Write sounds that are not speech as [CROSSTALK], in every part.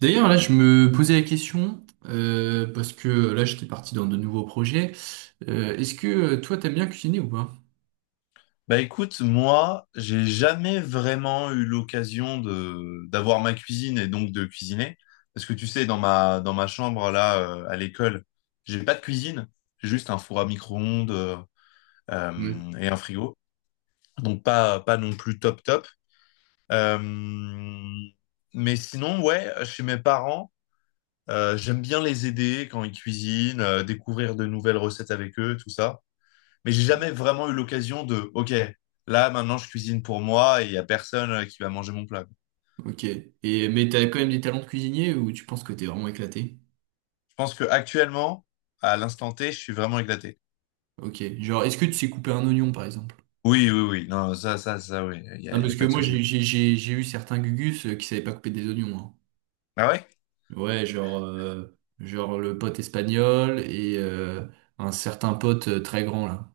D'ailleurs, là, je me posais la question, parce que là, j'étais parti dans de nouveaux projets. Est-ce que toi, t'aimes bien cuisiner ou pas? Bah écoute, moi, j'ai jamais vraiment eu l'occasion de d'avoir ma cuisine et donc de cuisiner. Parce que tu sais, dans ma chambre là à l'école, j'ai pas de cuisine, j'ai juste un four à micro-ondes Ouais. Et un frigo. Donc pas non plus top top. Euh, mais sinon, ouais, chez mes parents, j'aime bien les aider quand ils cuisinent, découvrir de nouvelles recettes avec eux, tout ça. Mais j'ai jamais vraiment eu l'occasion de, OK, là, maintenant, je cuisine pour moi et il y a personne qui va manger mon plat. Ok. Et, mais t'as quand même des talents de cuisinier ou tu penses que t'es vraiment éclaté? Je pense que actuellement, à l'instant T, je suis vraiment éclaté. Ok. Genre, est-ce que tu sais couper un oignon, par exemple? Oui, oui, oui. Non, ça, oui. Il y Non, a, il y parce a que pas de moi, souci. j'ai eu certains gugus qui savaient pas couper des oignons, hein. Ah ouais? Ouais, genre, genre le pote espagnol et un certain pote très grand, là.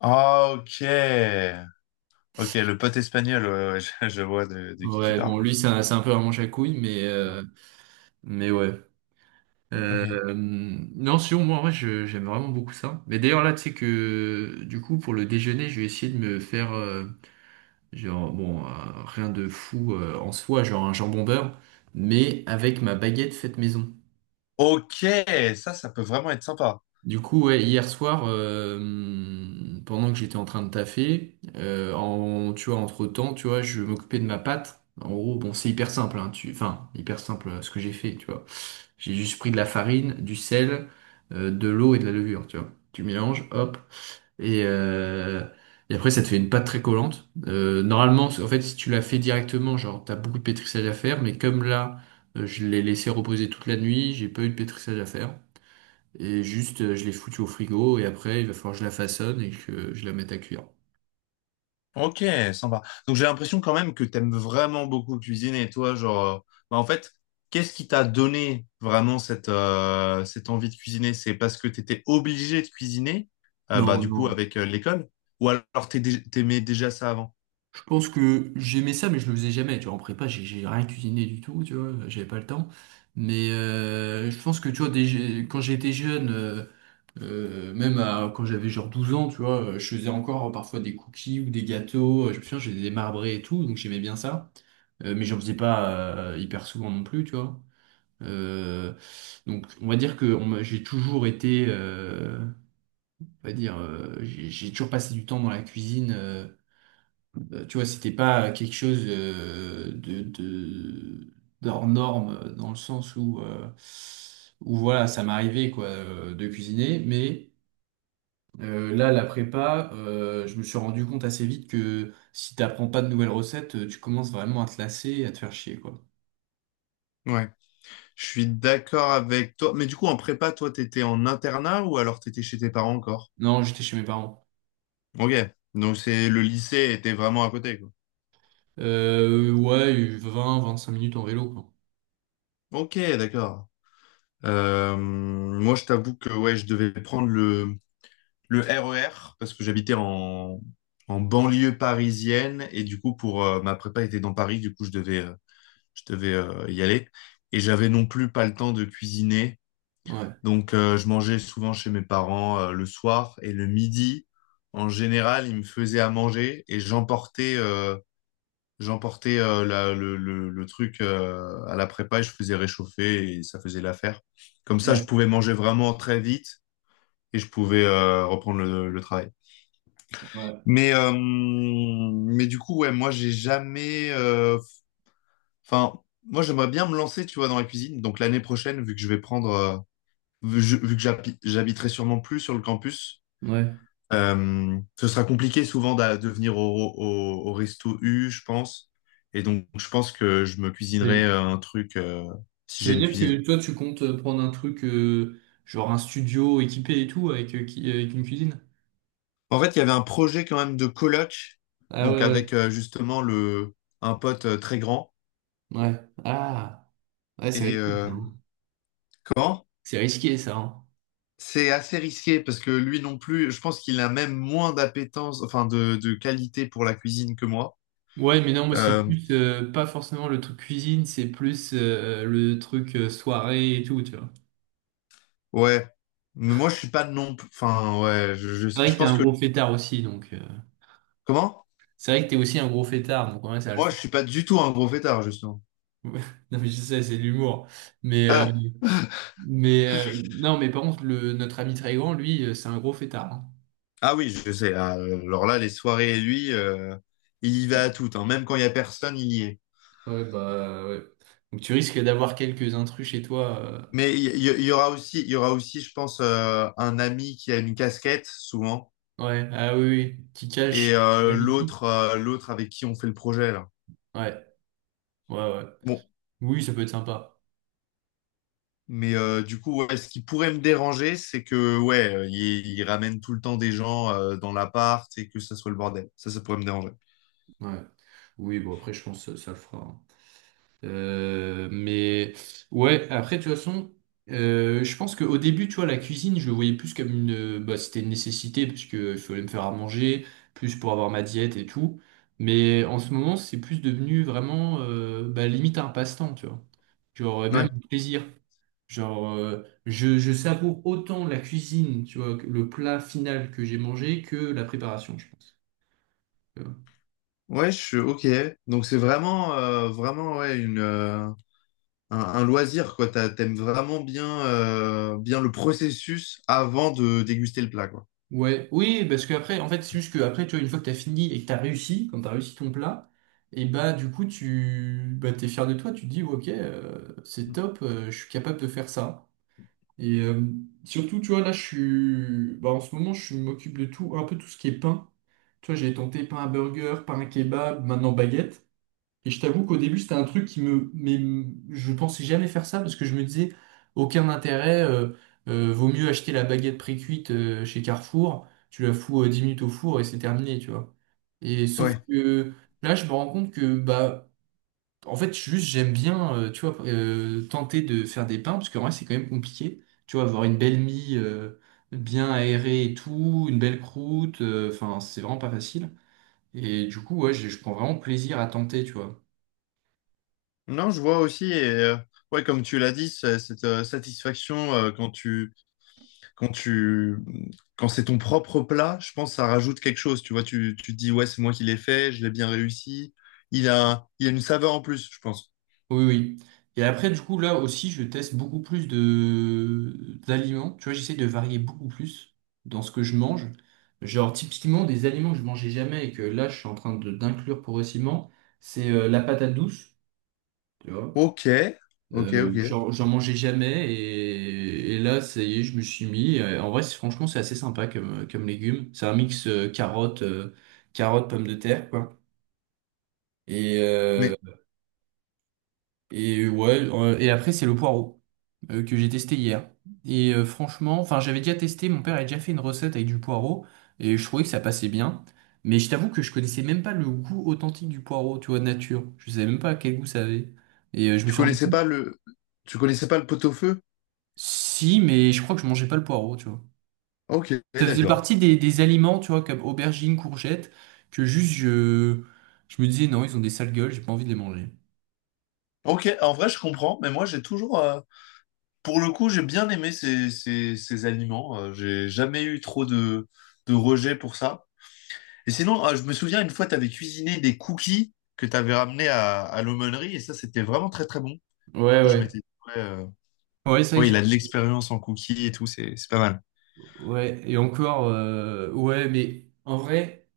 Ah, ok. Ok, le pote espagnol, ouais, ouais, [LAUGHS] je vois de qui tu Ouais, parles. bon, lui, c'est un peu un manche à couilles, mais ouais. Ok. Non, sinon, moi, en vrai, j'aime vraiment beaucoup ça. Mais d'ailleurs, là, tu sais que, du coup, pour le déjeuner, je vais essayer de me faire, genre, bon, rien de fou en soi, genre un jambon beurre, mais avec ma baguette faite maison. Ok, ça peut vraiment être sympa. Du coup, ouais, hier soir, pendant que j'étais en train de taffer, en, tu vois, entre-temps, tu vois, je m'occupais de ma pâte. En gros, bon, c'est hyper simple, hein, enfin, hyper simple, ce que j'ai fait, tu vois. J'ai juste pris de la farine, du sel, de l'eau et de la levure, tu vois. Tu mélanges, hop, et, euh, et après, ça te fait une pâte très collante. Normalement, en fait, si tu la fais directement, genre, t'as beaucoup de pétrissage à faire, mais comme là, je l'ai laissé reposer toute la nuit, j'ai pas eu de pétrissage à faire. Et juste, je l'ai foutue au frigo et après, il va falloir que je la façonne et que je la mette à cuire. Ok, sympa. Donc j'ai l'impression quand même que t'aimes vraiment beaucoup cuisiner, toi, genre, bah, en fait, qu'est-ce qui t'a donné vraiment cette, cette envie de cuisiner? C'est parce que t'étais obligé de cuisiner, Non, bah du non. coup avec l'école, ou alors t'aimais déjà ça avant? Je pense que j'aimais ça, mais je le faisais jamais. Tu vois, en prépa, j'ai rien cuisiné du tout, tu vois, j'avais pas le temps. Mais je pense que, tu vois, quand j'étais jeune, même quand j'avais genre 12 ans, tu vois, je faisais encore parfois des cookies ou des gâteaux. Je me souviens, j'ai des marbrés et tout, donc j'aimais bien ça. Mais j'en faisais pas hyper souvent non plus, tu vois. Euh, donc, on va dire que j'ai toujours été, on va dire, j'ai toujours passé du temps dans la cuisine. Tu vois, c'était pas quelque chose, de, d'hors norme, dans le sens où, où voilà, ça m'arrivait quoi, de cuisiner. Mais là, la prépa, je me suis rendu compte assez vite que si t'apprends pas de nouvelles recettes, tu commences vraiment à te lasser et à te faire chier, quoi. Ouais, je suis d'accord avec toi. Mais du coup, en prépa, toi, t'étais en internat ou alors t'étais chez tes parents encore? Non, j'étais chez mes parents. Ok, donc c'est le lycée était vraiment à côté, quoi. Ouais, vingt, 25 minutes en vélo, quoi. Ok, d'accord. Moi, je t'avoue que ouais, je devais prendre le RER, parce que j'habitais en, en banlieue parisienne, et du coup, pour ma prépa était dans Paris, du coup, je devais y aller. Et j'avais non plus pas le temps de cuisiner, Ouais. donc je mangeais souvent chez mes parents le soir et le midi. En général, ils me faisaient à manger et j'emportais le truc à la prépa et je faisais réchauffer et ça faisait l'affaire. Comme ça, je Ouais, pouvais manger vraiment très vite et je pouvais reprendre le travail. ouais. Mais du coup, ouais, moi, j'ai jamais. Enfin, moi, j'aimerais bien me lancer, tu vois, dans la cuisine. Donc, l'année prochaine, vu que je vais prendre. Vu que j'habiterai sûrement plus sur le campus, Ouais. Ce sera compliqué souvent de venir au, au, au resto U, je pense. Et donc, je pense que je me cuisinerai Mais un truc si ça j'ai veut une dire cuisine. que toi, tu comptes, prendre un truc, genre un studio équipé et tout, avec, avec une cuisine? En fait, il y avait un projet quand même de coloc, Ah ouais, donc ouais. avec justement le, un pote très grand. Ouais. Ah, ouais, c'est Et. risqué, ça, hein. Comment? C'est risqué, ça, hein. C'est assez risqué parce que lui non plus, je pense qu'il a même moins d'appétence, enfin de qualité pour la cuisine que moi. Ouais, mais non, moi, c'est Euh, plus, pas forcément le truc cuisine, c'est plus, le truc, soirée et tout, tu vois. ouais, mais moi je suis pas non plus, enfin ouais, C'est vrai je que t'es pense un que gros fêtard aussi, donc, comment? c'est vrai que t'es aussi un gros fêtard, donc ouais, ça va le Moi je faire. suis pas du tout un gros fêtard justement. [LAUGHS] Non, mais je sais, c'est de l'humour. Mais, euh, Ah, mais non, mais par contre, notre ami très grand, lui, c'est un gros fêtard, hein. ah oui, je sais. Ah, alors là, les soirées lui, il y va à toutes, hein. Même quand il y a personne, il y est. Ouais, bah ouais. Donc tu risques d'avoir quelques intrus chez toi, Mais il y aura aussi, je pense, un ami qui a une casquette souvent ouais, ah oui, oui, qui cachent et la vie. L'autre avec qui on fait le projet là. Ouais, ouais, ouais. Bon, Oui, ça peut être sympa. mais du coup, ouais, ce qui pourrait me déranger, c'est que ouais, il ramène tout le temps des gens dans l'appart et que ça soit le bordel. Ça pourrait me déranger. Ouais. Oui, bon, après, je pense que ça le fera, hein. Mais ouais, après, de toute façon, je pense qu'au début, tu vois, la cuisine, je le voyais plus comme une. Bah, c'était une nécessité, parce que il fallait me faire à manger, plus pour avoir ma diète et tout. Mais en ce moment, c'est plus devenu vraiment, bah, limite un passe-temps, tu vois. Genre, même Ouais. un plaisir. Genre, je savoure autant la cuisine, tu vois, que le plat final que j'ai mangé que la préparation, je pense. Euh, Ouais, je suis ok. Donc c'est vraiment, ouais, un loisir quoi. T'aimes vraiment bien, bien le processus avant de déguster le plat quoi. ouais, oui, parce qu'après, en fait, c'est juste que après, tu vois, une fois que t'as fini et que t'as réussi, quand t'as réussi ton plat, et bah, du coup, tu bah, t'es fier de toi, tu te dis, ouais, ok, c'est top, je suis capable de faire ça. Et surtout, tu vois, là, bah, en ce moment, je m'occupe de tout, un peu tout ce qui est pain. Tu vois, j'ai tenté pain à burger, pain à kebab, maintenant baguette. Et je t'avoue qu'au début, c'était un truc qui me... Mais je pensais jamais faire ça parce que je me disais, aucun intérêt, vaut mieux acheter la baguette pré-cuite, chez Carrefour, tu la fous, 10 minutes au four et c'est terminé, tu vois. Et sauf Ouais. que là, je me rends compte que, bah, en fait, juste, j'aime bien, tu vois, tenter de faire des pains parce que vrai, c'est quand même compliqué. Tu vois, avoir une belle mie, bien aérée et tout, une belle croûte, enfin, c'est vraiment pas facile. Et du coup, ouais, je prends vraiment plaisir à tenter, tu vois. Non, je vois aussi et ouais, comme tu l'as dit, cette satisfaction quand tu quand c'est ton propre plat, je pense que ça rajoute quelque chose. Tu vois, tu te dis, ouais, c'est moi qui l'ai fait, je l'ai bien réussi. Il a une saveur en plus, je pense. Oui, oui. Et après, du coup, là aussi, je teste beaucoup plus de d'aliments. Tu vois, j'essaie de varier beaucoup plus dans ce que je mange. Genre, typiquement, des aliments que je mangeais jamais et que là, je suis en train de d'inclure progressivement, c'est, la patate douce, tu vois. Ok, ok, ok. Genre, j'en mangeais jamais, et là, ça y est, je me suis mis. En vrai, franchement, c'est assez sympa comme, légume. C'est un mix, pomme de terre, quoi. Et, euh, Mais Et ouais, et après c'est le poireau, que j'ai testé hier. Et franchement, enfin j'avais déjà testé, mon père a déjà fait une recette avec du poireau et je trouvais que ça passait bien. Mais je t'avoue que je connaissais même pas le goût authentique du poireau, tu vois, nature. Je savais même pas quel goût ça avait. Et je me tu suis rendu connaissais compte. pas le, tu connaissais pas le pot-au-feu? Si, mais je crois que je mangeais pas le poireau, tu vois. Ok, Ça faisait d'accord. partie des aliments, tu vois, comme aubergines, courgettes, que juste je me disais non, ils ont des sales gueules, j'ai pas envie de les manger. Ok, en vrai, je comprends, mais moi, j'ai toujours, pour le coup, j'ai bien aimé ces aliments. J'ai jamais eu trop de rejet pour ça. Et sinon, je me souviens une fois, tu avais cuisiné des cookies que tu avais ramenés à l'aumônerie et ça, c'était vraiment très très bon. Du Ouais, coup, je ouais. m'étais dit, ouais, Ouais, c'est ouais, vrai il que a de j'ai-. l'expérience en cookies et tout, c'est pas mal. Ouais, et encore, ouais, mais en vrai,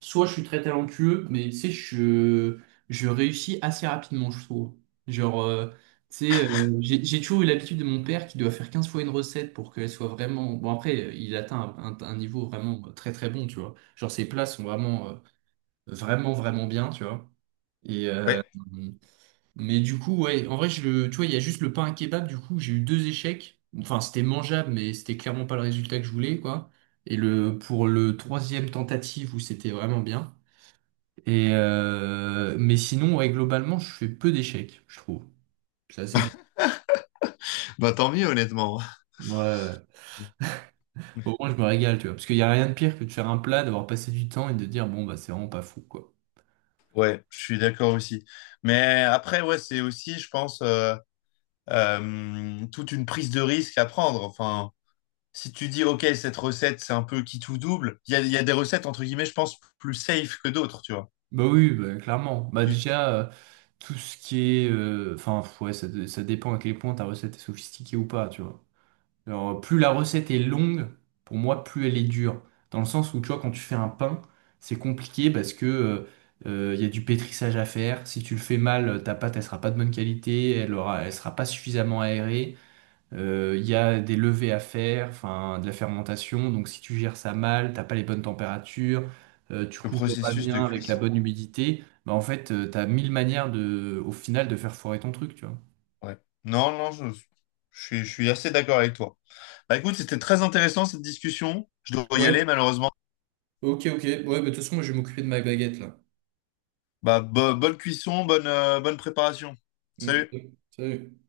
soit je suis très talentueux, mais tu sais, je réussis assez rapidement, je trouve. Genre, tu sais, j'ai toujours eu l'habitude de mon père qui doit faire 15 fois une recette pour qu'elle soit vraiment... Bon, après, il atteint un niveau vraiment très très bon, tu vois. Genre, ses plats sont vraiment, vraiment, vraiment bien, tu vois. Et Ouais, mais du coup, ouais, en vrai, tu vois, il y a juste le pain à kebab, du coup, j'ai eu deux échecs. Enfin, c'était mangeable, mais c'était clairement pas le résultat que je voulais, quoi. Et pour le troisième tentative où c'était vraiment bien. Et mais sinon, ouais, globalement, je fais peu d'échecs, je trouve. C'est assez bien. bah tant mieux, honnêtement. Ouais, ouais, ouais. Au moins, [LAUGHS] je me régale, tu vois. Parce qu'il y a rien de pire que de faire un plat, d'avoir passé du temps et de dire, bon, bah, c'est vraiment pas fou, quoi. Ouais, je suis d'accord aussi. Mais après, ouais, c'est aussi, je pense, toute une prise de risque à prendre. Enfin, si tu dis, OK, cette recette, c'est un peu qui tout double, il y a des recettes, entre guillemets, je pense, plus safe que d'autres, tu vois. Bah oui, bah, clairement. Bah Tu- déjà, tout ce qui est... Enfin, ouais, ça dépend à quel point ta recette est sophistiquée ou pas, tu vois. Alors, plus la recette est longue, pour moi, plus elle est dure. Dans le sens où, tu vois, quand tu fais un pain, c'est compliqué parce que, il y a du pétrissage à faire. Si tu le fais mal, ta pâte, elle sera pas de bonne qualité, elle sera pas suffisamment aérée. Il y a des levées à faire, enfin, de la fermentation. Donc, si tu gères ça mal, t'as pas les bonnes températures, tu Le couvres pas processus de bien avec la cuisson. bonne humidité, bah, en fait, tu t'as mille manières de, au final, de faire foirer ton truc, tu vois. Ouais. Non, non, je, je suis assez d'accord avec toi. Bah écoute, c'était très intéressant cette discussion. Je dois y aller Ouais, malheureusement. ok, ok. Ouais, bah, de toute façon, moi, je vais m'occuper de ma baguette là. Bah, bonne cuisson, bonne, bonne préparation. Ok, Salut. Salut.